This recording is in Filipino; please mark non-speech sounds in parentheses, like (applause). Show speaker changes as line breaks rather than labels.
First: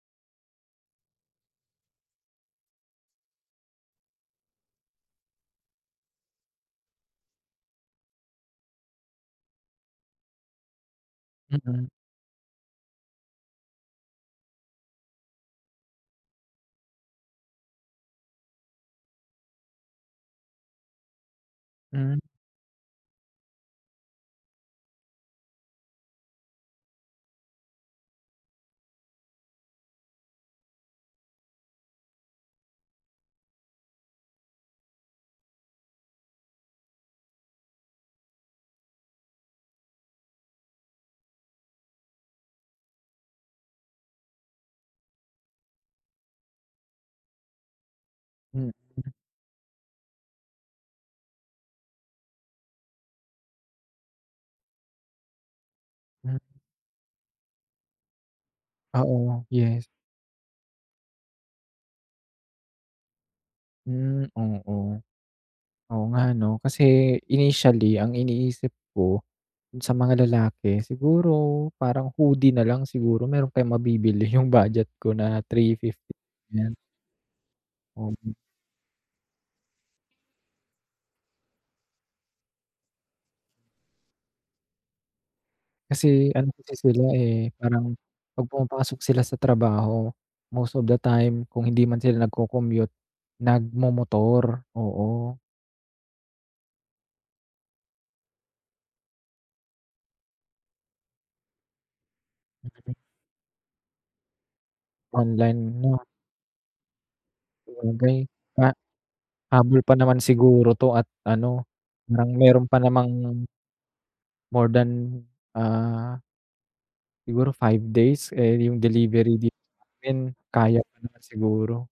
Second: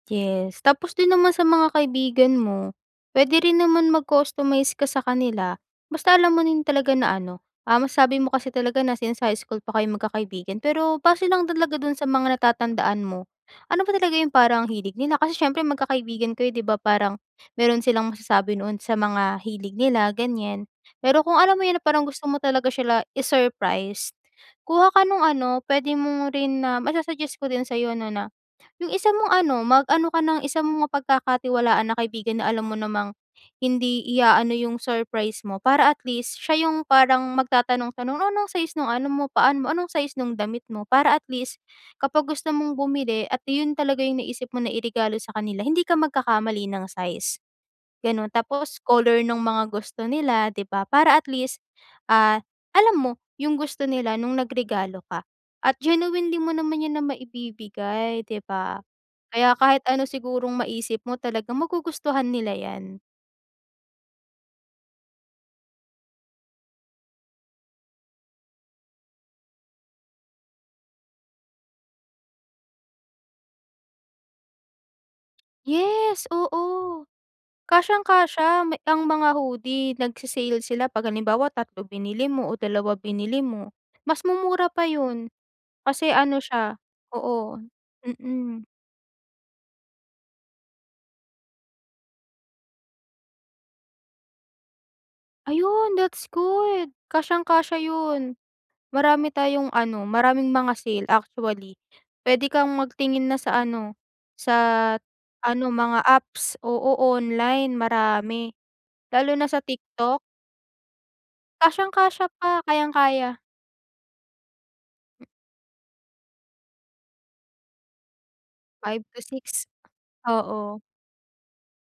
Yes, tapos din naman sa mga kaibigan mo pwede rin naman mag-customize ka sa kanila, basta alam mo din talaga na ano, um, sabi mo kasi talaga na since sa high school pa kayo magkakaibigan pero base lang dalaga
Mm.
dun sa mga natatandaan mo, ano ba talaga yung parang ang hilig nila, kasi siyempre magkakaibigan kayo di ba parang, meron silang masasabi noon sa mga hilig nila ganyan. Pero kung alam mo yun na parang
Hmm.
gusto mo talaga sila i-surprise, kuha ka nung ano, pwede mong rin na masa-suggest ko din sa'yo no na yung isa mong ano, mag-ano ka ng isa mong mapag-kakatiwalaan na kaibigan na alam mo namang, hindi i-aano yung surprise mo para atl east siya yung parang magtatanong-tanong o anong size nung ano mo paa mo? Anong size nung damit mo? Para at least, kapag gusto mong bumili at yun talaga yung naisip mo na i-regalo sa kanila hindi ka magkakamali ng size. Ganon
Hmm.
tapos, color nung mga gusto nila di ba para at least, ah, alam mo, yung gusto nila nung nag regalo ka. At genuinely mo naman yan na maibibigay di ba?
Oo,
Kaya kahit
yes.
ano sigurong maisip mo talagang magugustuhan nila yan.
Mm, oo. Oo nga ano, kasi, initially ang iniisip ko, sa mga lalaki, siguro parang hoodie nalang siguro meron kayong mabibili yung budget ko na ₱350
Yes,
yan.
oo.
(unintelligible)
Kasyang-kasya ang mga hoodie, nagse-sale sila pag halimbawa 3 binili mo o 2 binili mo. Mas mumura pa yun. Kasi
Kasi
ano
ano, kasi
siya
sila eh,
oo,
parang, 'pag
mm.
pumapasok sila sa trabaho, most of the time kung hindi man sila nag-cocommute, nag-momotor, oo.
Ayun that's good, kasyang-kasya yun. Marami tayong ano, maraming mga sale actually. Pwede kang
Mm.
magtingin na sa ano, sa, ano
Online
mga
'no?
apps, oo, online
Sabagay,
marami.
ah,
Lalo na sa
habol pa naman
TikTok.
siguro t'o at ano,
Kasyang-kasya
hanggang
pa,
meron pa namang
kayang-kaya.
more than, ah siguro 5 days eh, yung
5 to
delivery dito
6,
sa'min kaya
oo.
pa naman siguro.